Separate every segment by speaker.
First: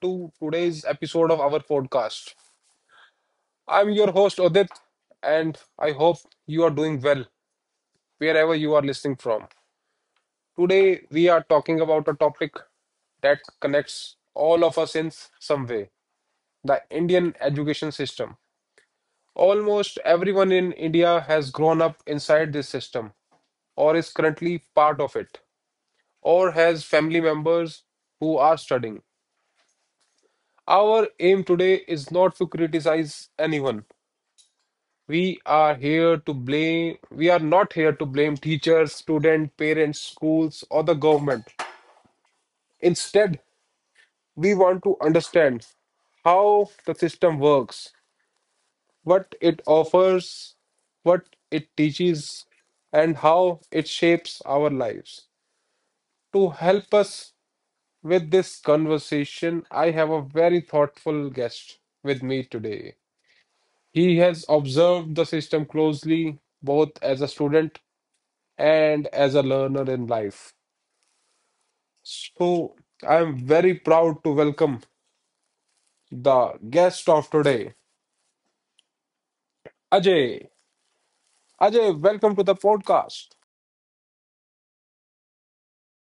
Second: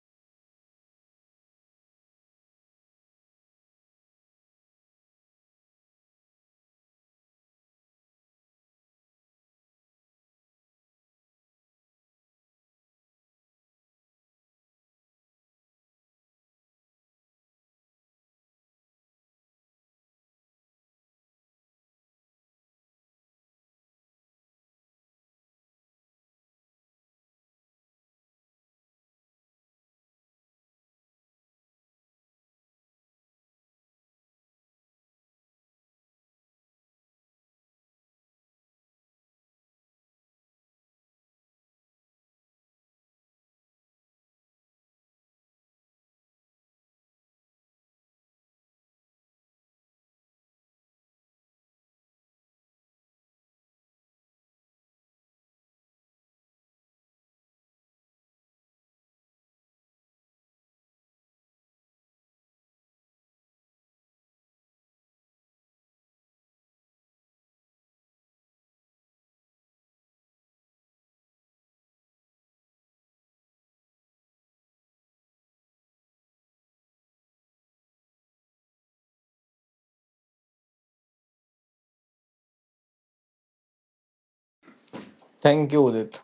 Speaker 1: to today's episode of our podcast. I'm your host, Odit, and I hope you are doing well wherever you are listening from. Today, we are talking about a topic that connects all of us in some way: the Indian education system. Almost everyone in India has grown up inside this system, or is currently part of it, or has family members who are studying. Our aim today is not to criticize anyone. We are not here to blame teachers, students, parents, schools, or the government. Instead, we want to understand how the system works, what it offers, what it teaches, and how it shapes our lives. To help us with this conversation, I have a very thoughtful guest with me today. He has observed the system closely, both as a student and as a learner in life. So I'm very proud to welcome the guest of today, Ajay. Ajay, welcome to the podcast.
Speaker 2: Thank you, Udit.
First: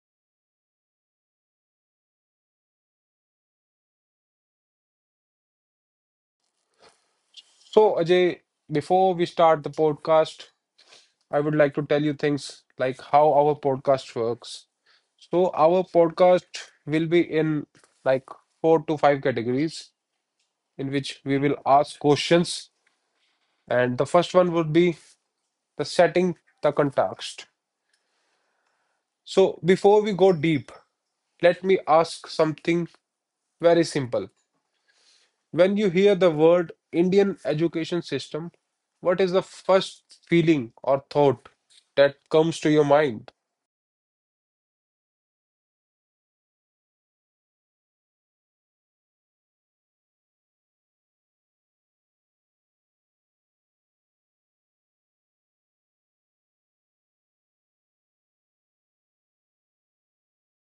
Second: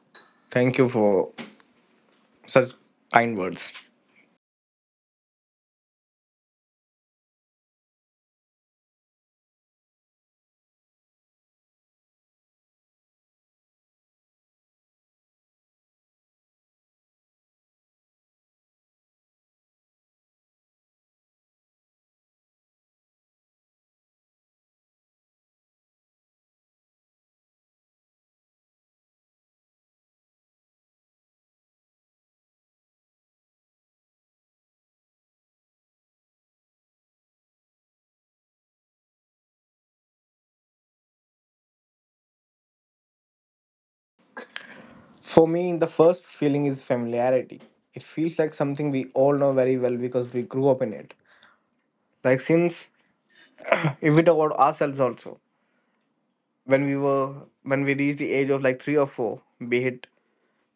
Speaker 2: Thank you for such kind words.
Speaker 1: So, Ajay, before we start the podcast, I would like to tell you things like how our podcast works. So, our podcast will be in like four to five categories in which we will ask questions. And the first one would be the setting, the context. So, before we go deep, let me ask something very simple. When you hear the word Indian education system, what is the first feeling or thought that comes to your mind?
Speaker 2: For me, the first feeling is familiarity. It feels like something we all know very well because we grew up in it. Like, since, if we talk about ourselves also, when we were when we reached the age of like three or four, be it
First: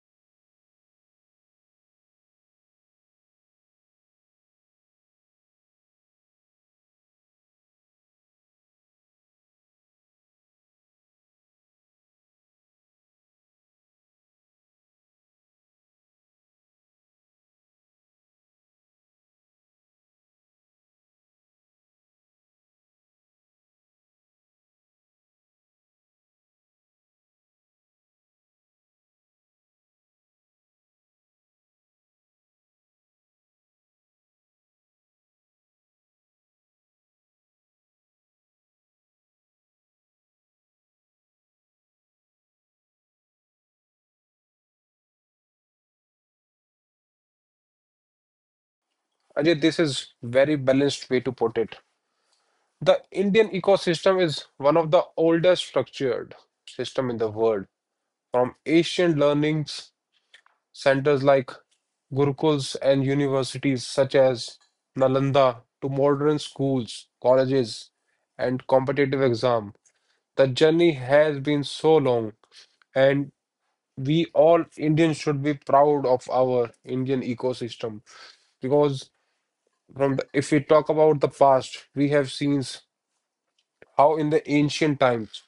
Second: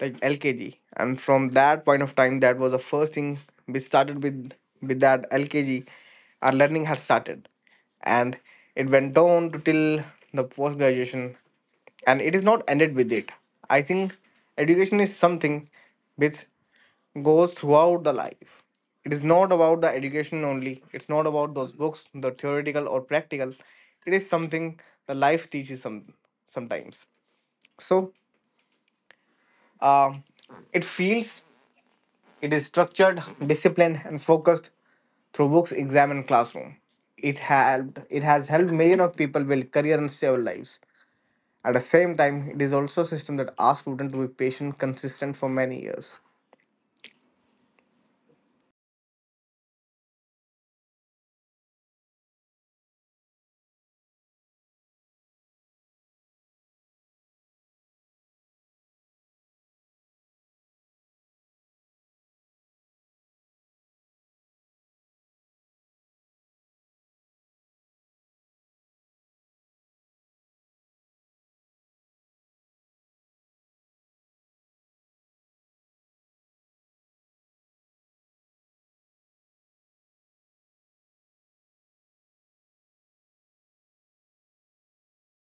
Speaker 2: like LKG. And from that point of time, that was the first thing we started with that LKG. Our learning had started, and it went on to till the post graduation, and it is not ended with it. I think education is something which goes throughout the life. It is not about the education only. It's not about those books, the theoretical or practical. It is something the life teaches sometimes. So, uh, it feels it is structured, disciplined, and focused through books, exam, and classroom. It helped. It has helped millions of people build career and save lives. At the same time, it is also a system that asks students to be patient, consistent for many years.
Speaker 1: Ajay, this is very balanced way to put it. The Indian ecosystem is one of the oldest structured system in the world. From ancient learnings centers like gurukuls and universities such as Nalanda to modern schools, colleges, and competitive exam. The journey has been so long, and we all Indians should be proud of our Indian ecosystem because if we talk about the past, we have seen how in the ancient times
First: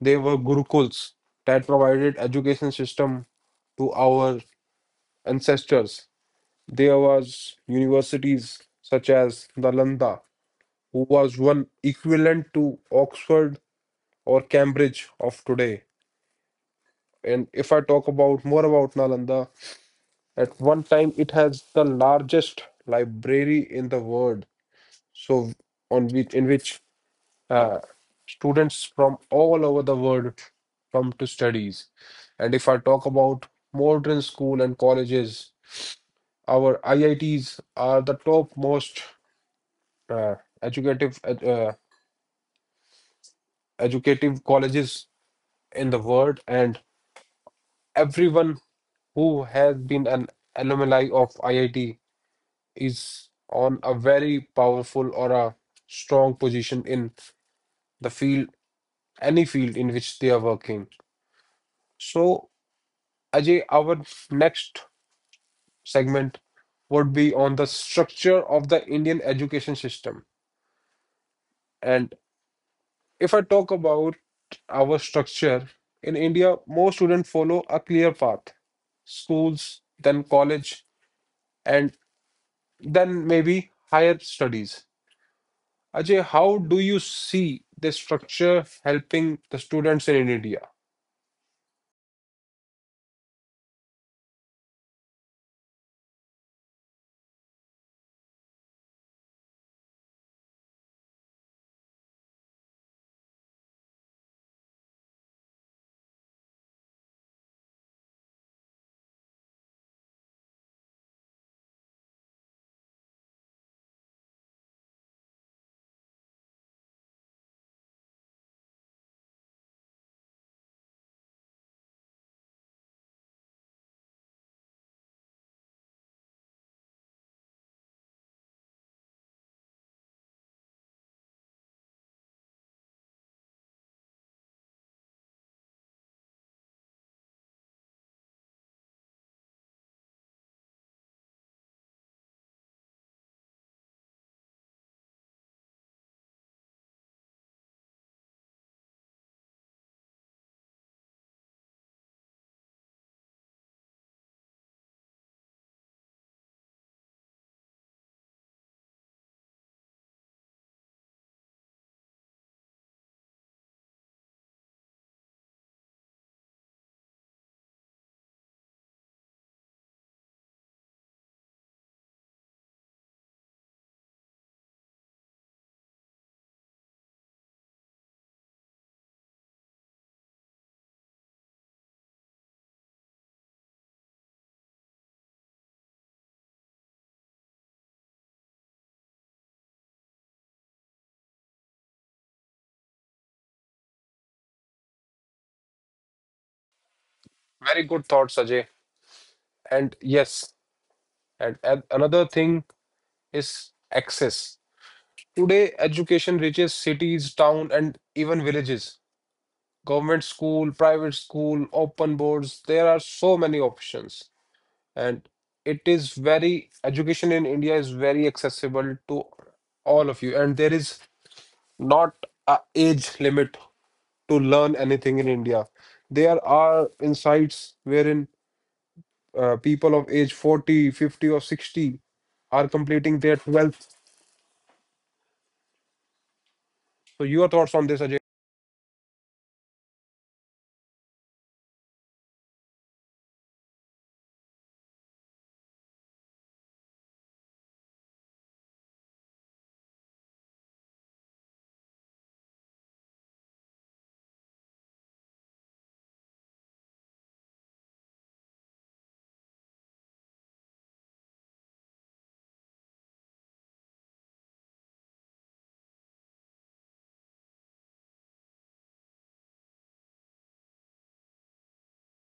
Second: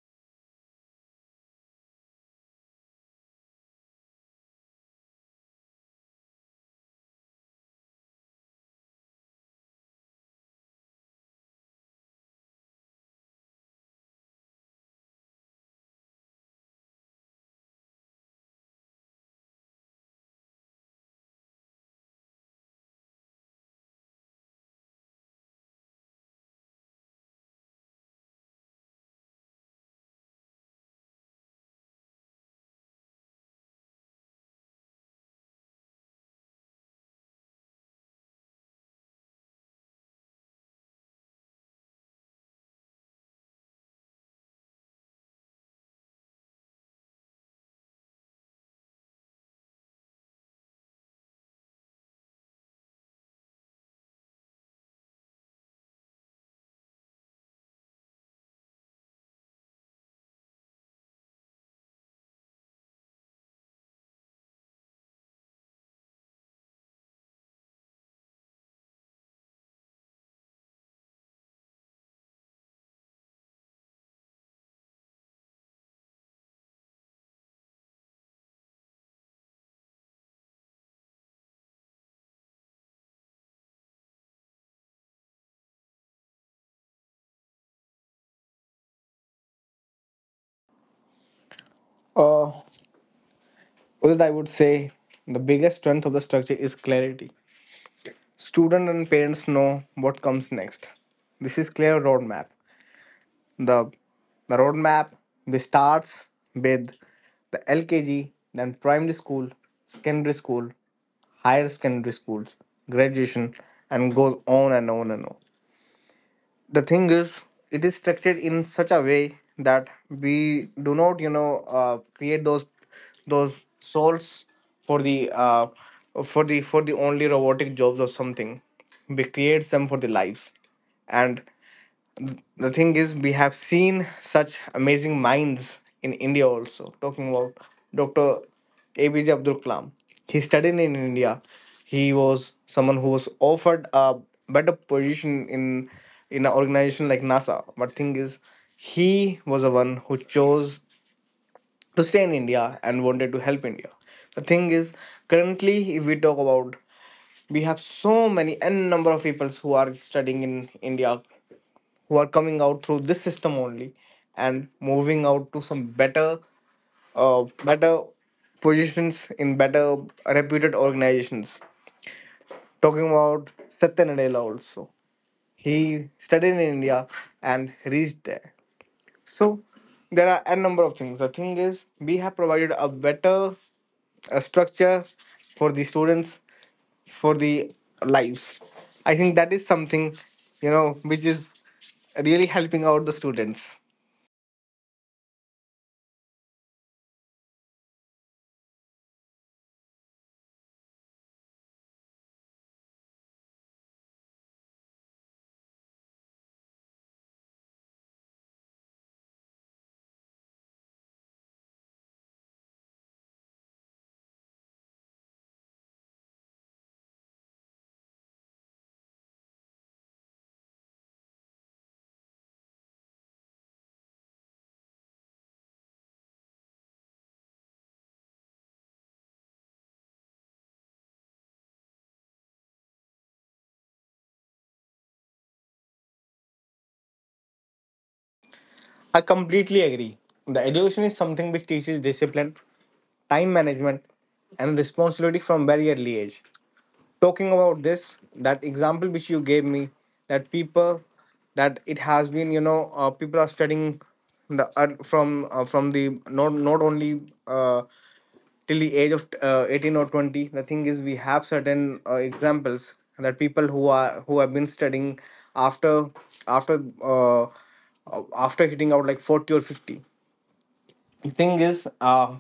Speaker 1: there were gurukuls that provided education system to our ancestors. There was universities such as Nalanda, who was one equivalent to Oxford or Cambridge of today. And if I talk about more about Nalanda, at one time it has the largest library in the world. So, on which in which uh, students from all over the world come to studies. And if I talk about modern school and colleges, our IITs are the topmost uh, educative ed- uh, educative colleges in the world, and everyone who has been an alumni of IIT is on a very powerful or a strong position in the field, any field in which they are working. So, Ajay, our next segment would be on the structure of the Indian education system. And if I talk about our structure, in India, most students follow a clear path: schools, then college, and then maybe higher studies. Ajay, how do you see this structure helping the students in India?
Speaker 2: Uh, with that, I would say the biggest strength of the structure is clarity. Students and parents know what comes next. This is clear roadmap. The, the roadmap which starts with the LKG, then primary school, secondary school, higher secondary schools, graduation, and goes on and on and on. The thing is, it is structured in such a way that we do not, create those souls for the uh, for the only robotic jobs or something. We create them for the lives, and the thing is, we have seen such amazing minds in India also, talking about Dr. ABJ Abdul Kalam. He studied in India. He was someone who was offered a better position in an organization like NASA. But thing is, he was the one who chose to stay in India and wanted to help India. The thing is, currently, if we talk about, we have so many n number of people who are studying in India, who are coming out through this system only, and moving out to some better positions in better reputed organizations, talking about Satya Nadella also. He studied in India and reached there. So there are a number of things. The thing is, we have provided a better structure for the students, for the lives. I think that is something you know which is really helping out the students.
Speaker 1: Very good thoughts, Ajay. And yes, and another thing is access. Today, education reaches cities, town, and even villages. Government school, private school, open boards, there are so many options. And it is very education in India is very accessible to all of you, and there is not a age limit to learn anything in India. There are insights wherein people of age 40, 50, or 60 are completing their 12th. So your thoughts on this, Ajay?
Speaker 2: I completely agree. The education is something which teaches discipline, time management, and responsibility from very early age. Talking about this, that example which you gave me, that people, that it has been, people are studying the from the not only till the age of 18 or 20. The thing is, we have certain examples that people who have been studying after after uh, after hitting out like 40 or 50. The thing is,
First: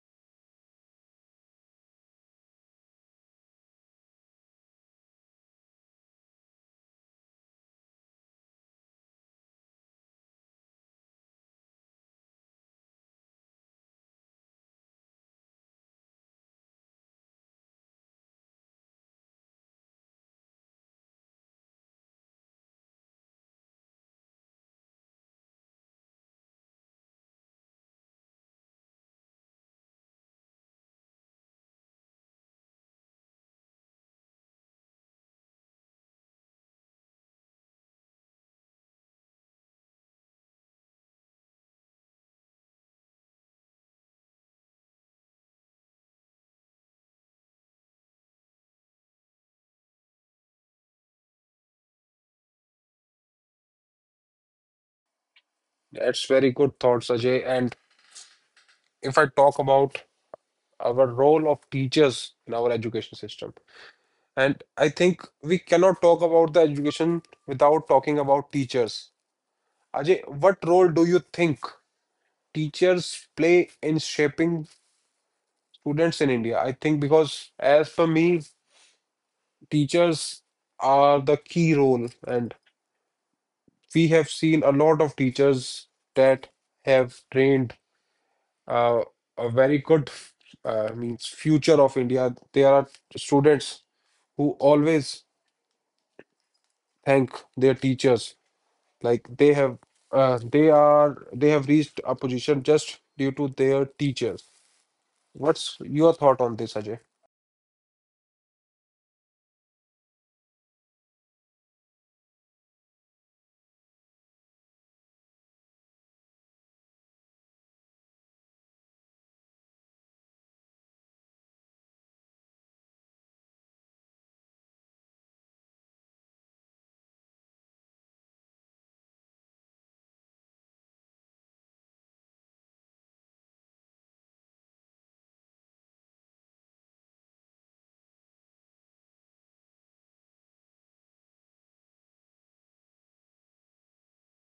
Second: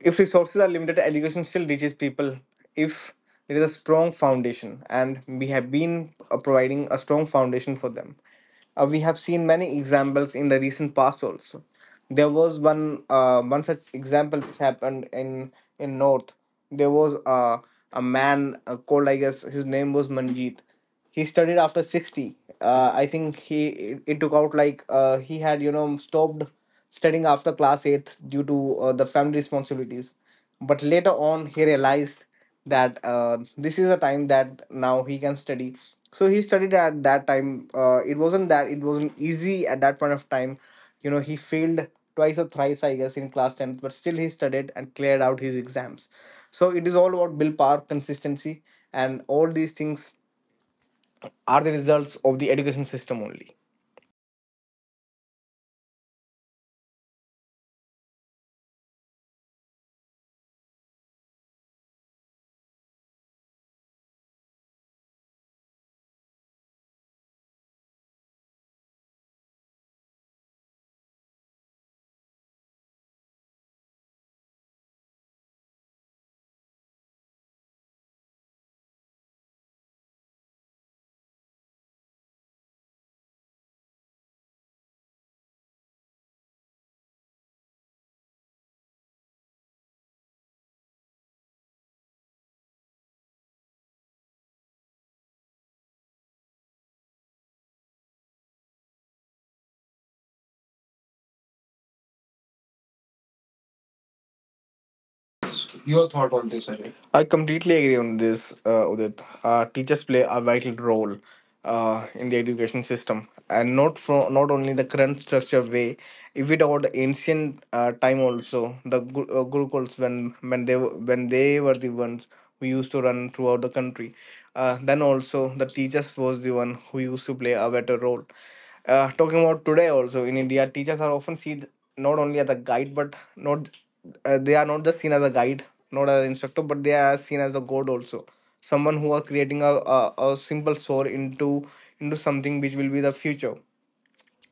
Speaker 2: if resources are limited, education still reaches people if there is a strong foundation, and we have been providing a strong foundation for them. We have seen many examples in the recent past also. There was one such example which happened in North. There was a man called, I guess his name was Manjeet. He studied after 60. I think it took out like, he had stopped studying after class eighth due to the family responsibilities. But later on, he realized that this is a time that now he can study. So he studied at that time. It wasn't easy at that point of time. He failed twice or thrice, I guess, in class 10th, but still he studied and cleared out his exams. So it is all about willpower, consistency, and all these things are the results of the education system only.
Speaker 1: That's very good thoughts, Ajay. And if I talk about our role of teachers in our education system, and I think we cannot talk about the education without talking about teachers. Ajay, what role do you think teachers play in shaping students in India? I think because, as for me, teachers are the key role, and we have seen a lot of teachers that have trained uh, a very good, means future of India. There are students who always thank their teachers, like they have reached a position just due to their teachers. What's
Speaker 2: Your
Speaker 1: your
Speaker 2: thought
Speaker 1: thought
Speaker 2: on
Speaker 1: on
Speaker 2: this,
Speaker 1: this,
Speaker 2: Ajay?
Speaker 1: Ajay?
Speaker 2: I completely agree on this, Udit. Teachers play a vital role in the education system, and not only the current structure way. If we talk about the ancient time, also the gurukuls, when they were the ones who used to run throughout the country, then also, the teachers was the one who used to play a better role. Talking about today also, in India, teachers are often seen not only as a guide, but not they are not just seen as a guide, not as an instructor, but they are seen as a god also. Someone who are creating a simple soul into something which will be the future.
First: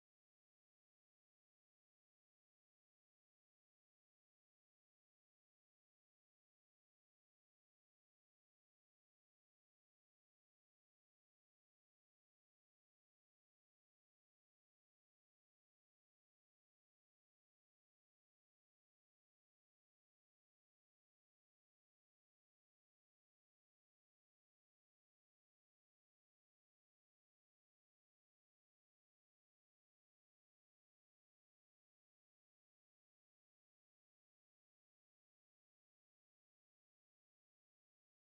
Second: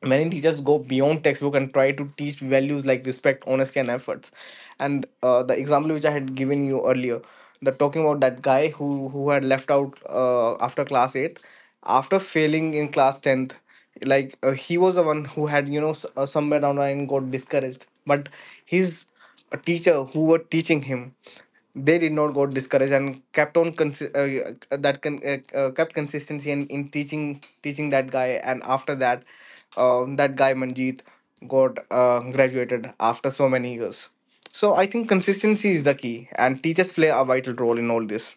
Speaker 2: Many teachers go beyond textbook and try to teach values like respect, honesty, and efforts. And the example which I had given you earlier, the talking about that guy who had left out after class 8, after failing in class 10th. Like, he was the one who had somewhere down the line got discouraged, but his teacher who were teaching him, they did not got discouraged and kept on consi- that con- kept consistency in teaching that guy. And after that, that guy Manjeet got graduated after so many years. So I think consistency is the key, and teachers play a vital role in all this.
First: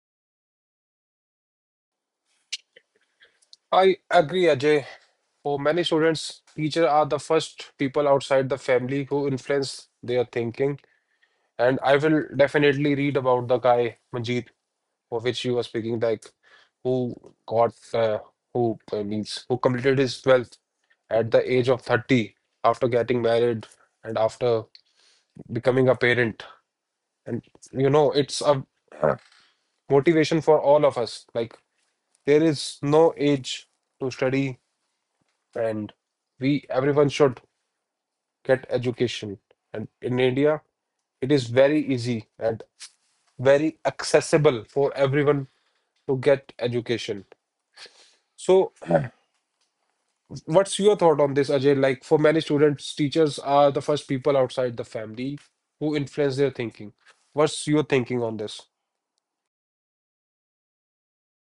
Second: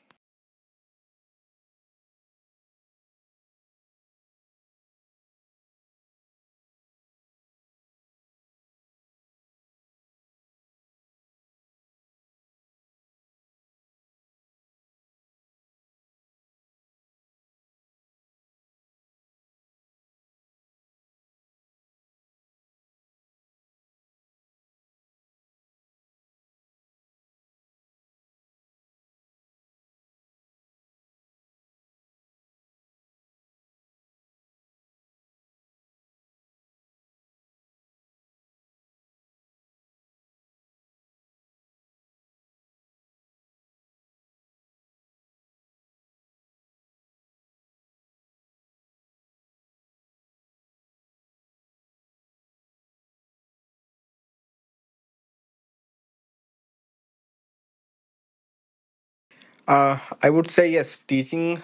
Speaker 1: I agree, Ajay. For many students, teachers are the first people outside the family who influence their thinking. And I will definitely read about the guy, Manjeet, for which you were speaking, like who got, who means, who completed his 12th at the age of 30 after getting married and after becoming a parent. And it's a motivation for all of us. Like, there is no age to study, and we everyone should get education. And in India, it is very easy and very accessible for everyone to get education. So, what's your thought on this, Ajay? Like, for many students, teachers are the first people outside the family who influence their thinking. What's your thinking on this?
Speaker 2: I would say yes, teaching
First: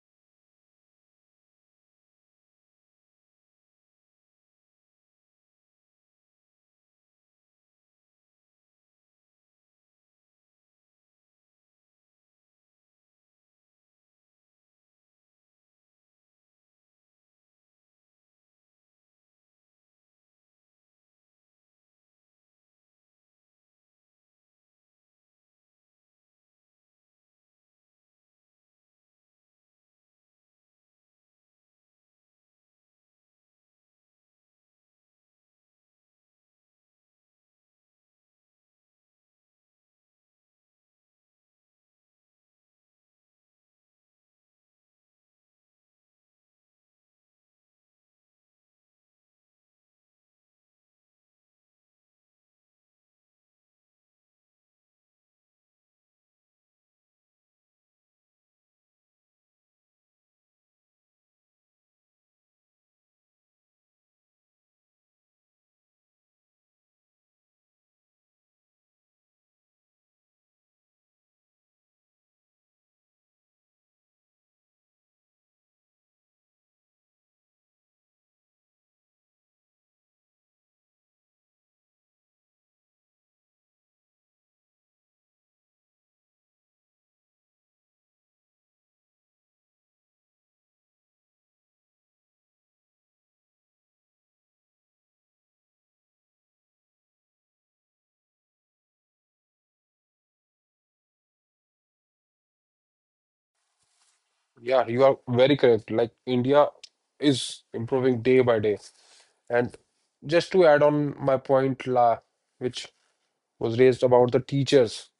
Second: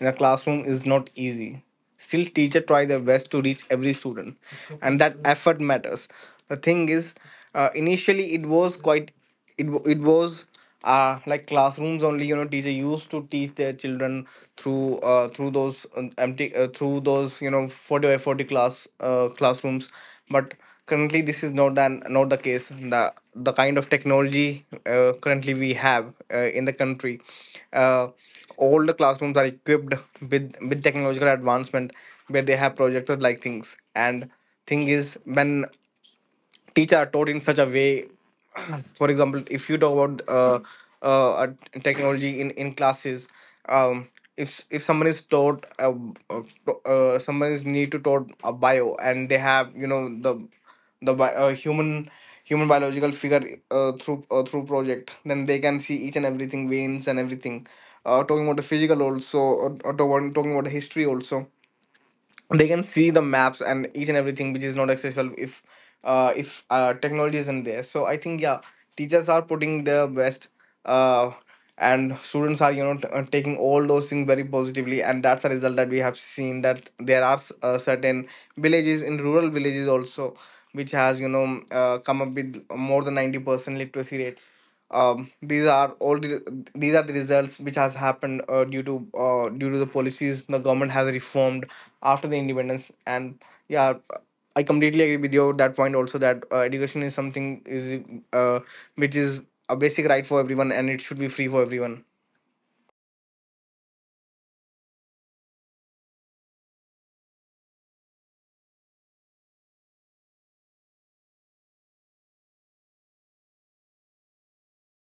Speaker 2: in a classroom is not easy. Still, teacher try their best to reach every student, and that effort matters. The thing is, initially it was it wa- it was like classrooms only. Teacher used to teach their children through those empty through those you know 40 by 40 classrooms. But currently, this is not the case. The kind of technology currently we have in the country, uh, all the classrooms are equipped with technological advancement, where they have projectors like things. And thing is, when teachers are taught in such a way, for example, if you talk about uh, a technology in classes, um, if someone is uh, need to taught a bio, and they have the the human biological figure, through project, then they can see each and everything, veins and everything. Talking about the physical also, or talking about the history also, they can see the maps and each and everything, which is not accessible if technology isn't there. So I think, yeah, teachers are putting their best, uh, and students are taking all those things very positively. And that's the result that we have seen, that there are certain villages, in rural villages also, which has come up with more than 90% literacy rate. Um, these are all the, these are the results which has happened due to the policies the government has reformed after the independence. And yeah, I completely agree with you at that point also, that education is something is uh, which is a basic right for everyone, and it should be free for everyone.
Speaker 1: Yeah, you are very correct. Like, India is improving day by day. And just to add on my point la, which was raised about the teachers,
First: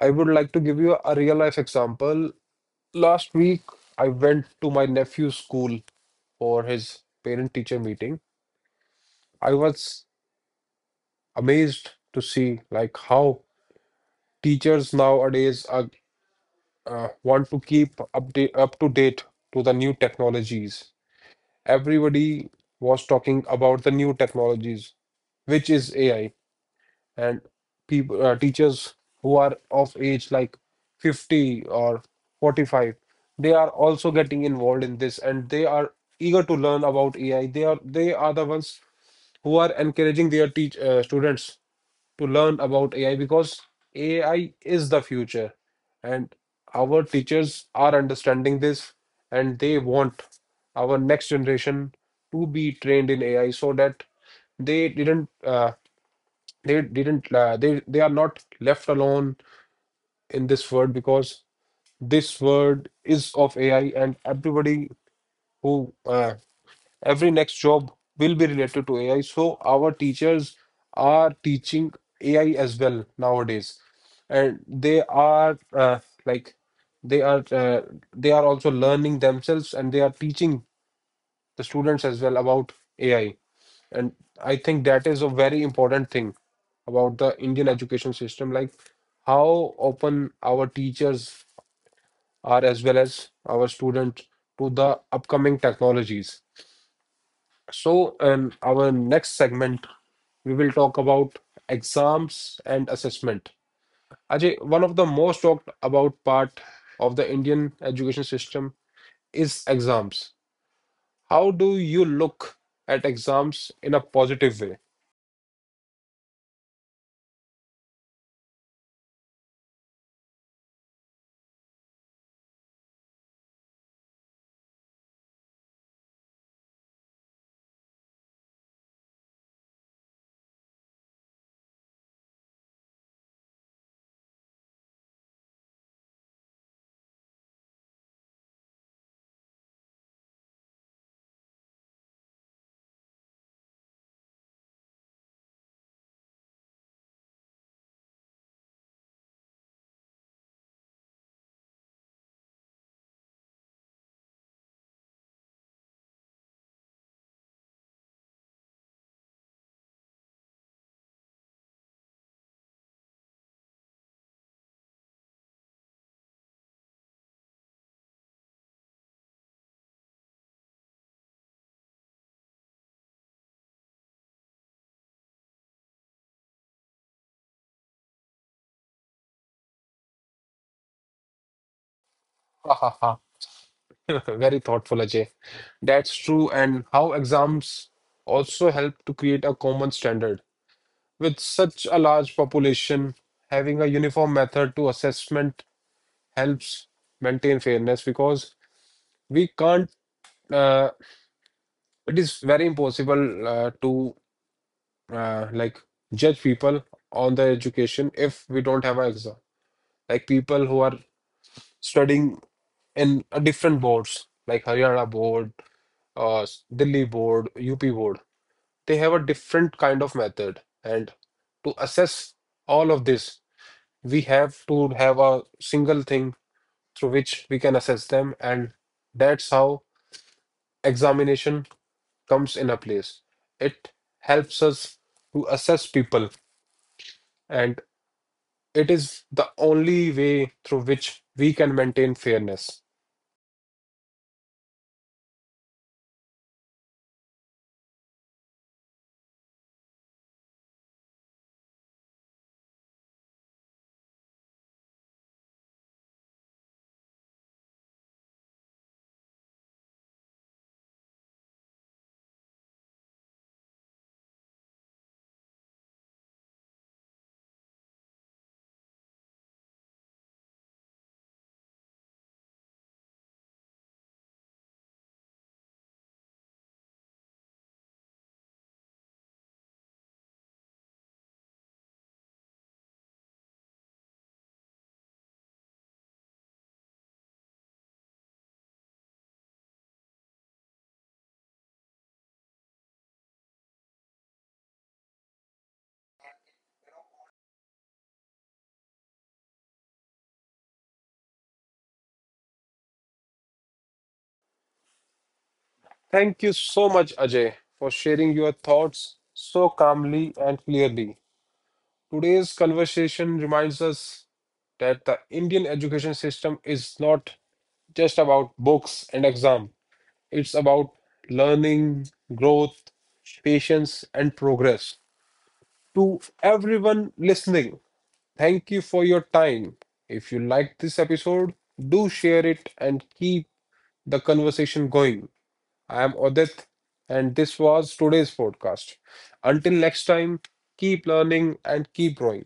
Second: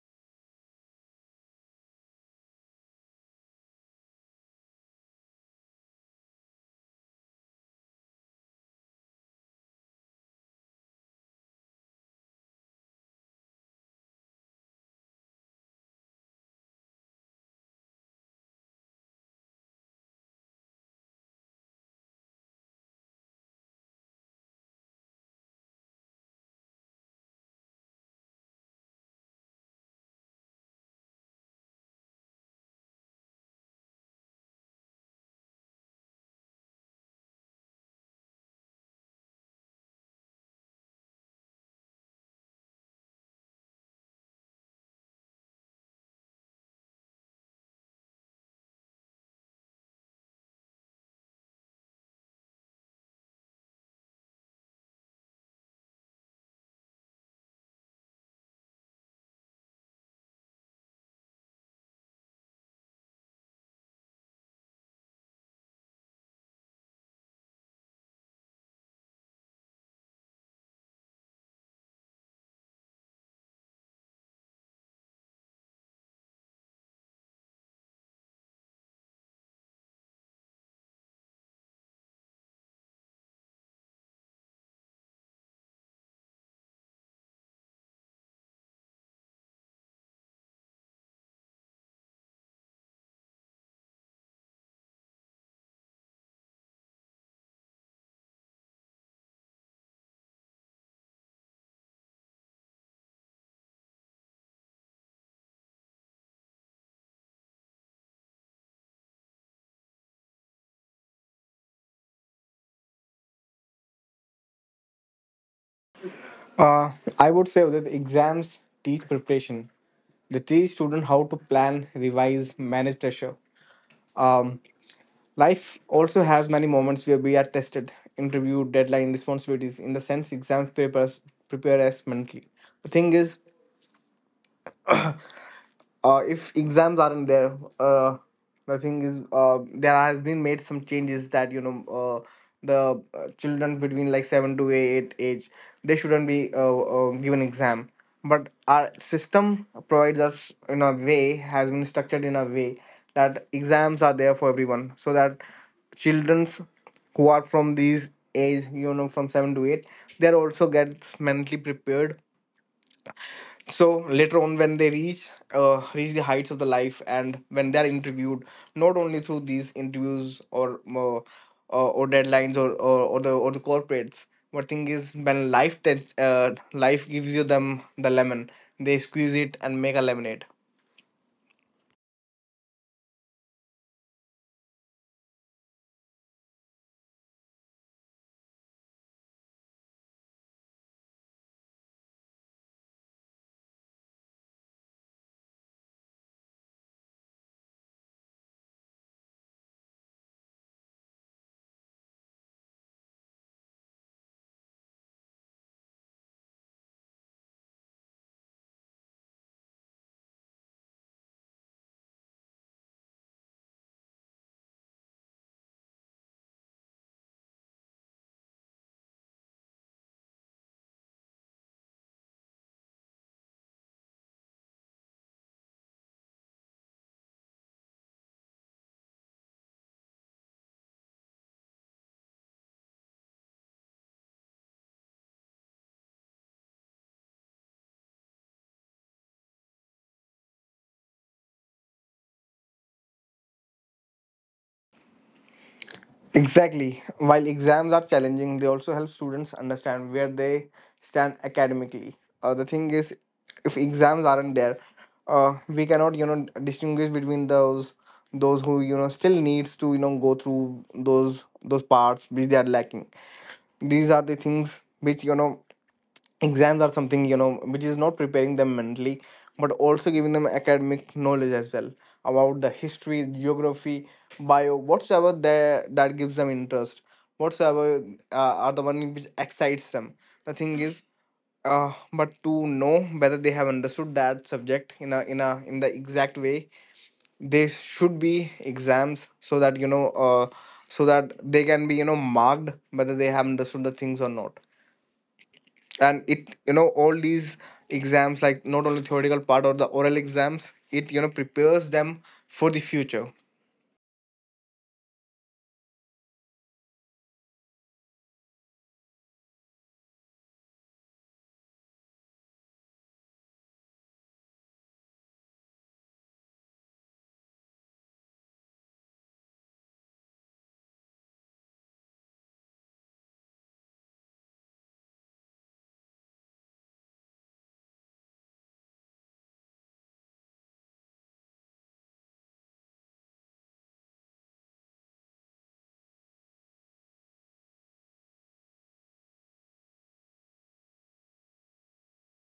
Speaker 1: I would like to give you a real life example. Last week, I went to my nephew's school for his parent teacher meeting. I was amazed to see like how teachers nowadays want to keep update up to date to the new technologies. Everybody was talking about the new technologies, which is AI. And people teachers who are of age like 50 or 45 they are also getting involved in this, and they are eager to learn about AI. They are the ones who are encouraging their teach students to learn about AI because AI is the future, and our teachers are understanding this, and they want our next generation to be trained in AI so that they didn't, they didn't, they are not left alone in this world because this world is of AI, and everybody who every next job will be related to AI. So our teachers are teaching AI as well nowadays, and like they are uh, they are also learning themselves, and they are teaching the students as well about AI. And I think that is a very important thing about the Indian education system, like how open our teachers are as well as our students to the upcoming technologies. So, in our next segment, we will talk about exams and assessment. Ajay, one of the most talked about part of the Indian education system is exams. How do you look at exams in a positive
Speaker 2: Uh, i would say that exams teach preparation. They teach students how to plan, revise, manage pressure. Um, life also has many moments where we are tested: interview, deadline, responsibilities. In the sense, exams prepare us mentally. The thing is, if exams aren't there, uh, nothing is there has been made some changes that the children between like 7 to 8 age, they shouldn't be given exam. But our system provides us in a way, has been structured in a way that exams are there for everyone, so that children's who are from these age, from 7 to 8, they're also gets mentally prepared. So later on, when they reach reach the heights of the life, and when they are interviewed, not only through these interviews or deadlines, or the corporates. But thing is, when life gives you them the lemon, they squeeze it and make a lemonade.
Speaker 1: way? Very thoughtful, Ajay. That's true, and how exams also help to create a common standard. With such a large population, having a uniform method to assessment helps maintain fairness because we can't, uh, it is very impossible to like judge people on their education if we don't have an exam. Like, people who are studying in a different boards, like Haryana board, uh, Delhi board, UP board, they have a different kind of method. And to assess all of this, we have to have a single thing through which we can assess them. And that's how examination comes in a place. It helps us to assess people, and it is the only way through which we can maintain fairness.
Speaker 2: Exactly. While exams are challenging, they also help students understand where they stand academically. The thing is, if exams aren't there, we cannot distinguish between those who still needs to go through those parts which they are lacking. These are the things which exams are something which is not preparing them mentally, but also giving them academic knowledge as well, about the history, geography, bio, whatsoever there that gives them interest. Whatsoever are the one which excites them. The thing is, but to know whether they have understood that subject in the exact way, there should be exams so that so that they can be marked whether they have understood the things or not. And it all these exams, like not only theoretical part or the oral exams, it prepares them for the future.
Speaker 1: Thank you so much, Ajay, for sharing your thoughts so calmly and clearly. Today's conversation reminds us that the Indian education system is not just about books and exam. It's about learning, growth, patience, and progress. To everyone listening, thank you for your time. If you liked this episode, do share it and keep the conversation going. I am Odit, and this was today's podcast. Until next time, keep learning and keep growing.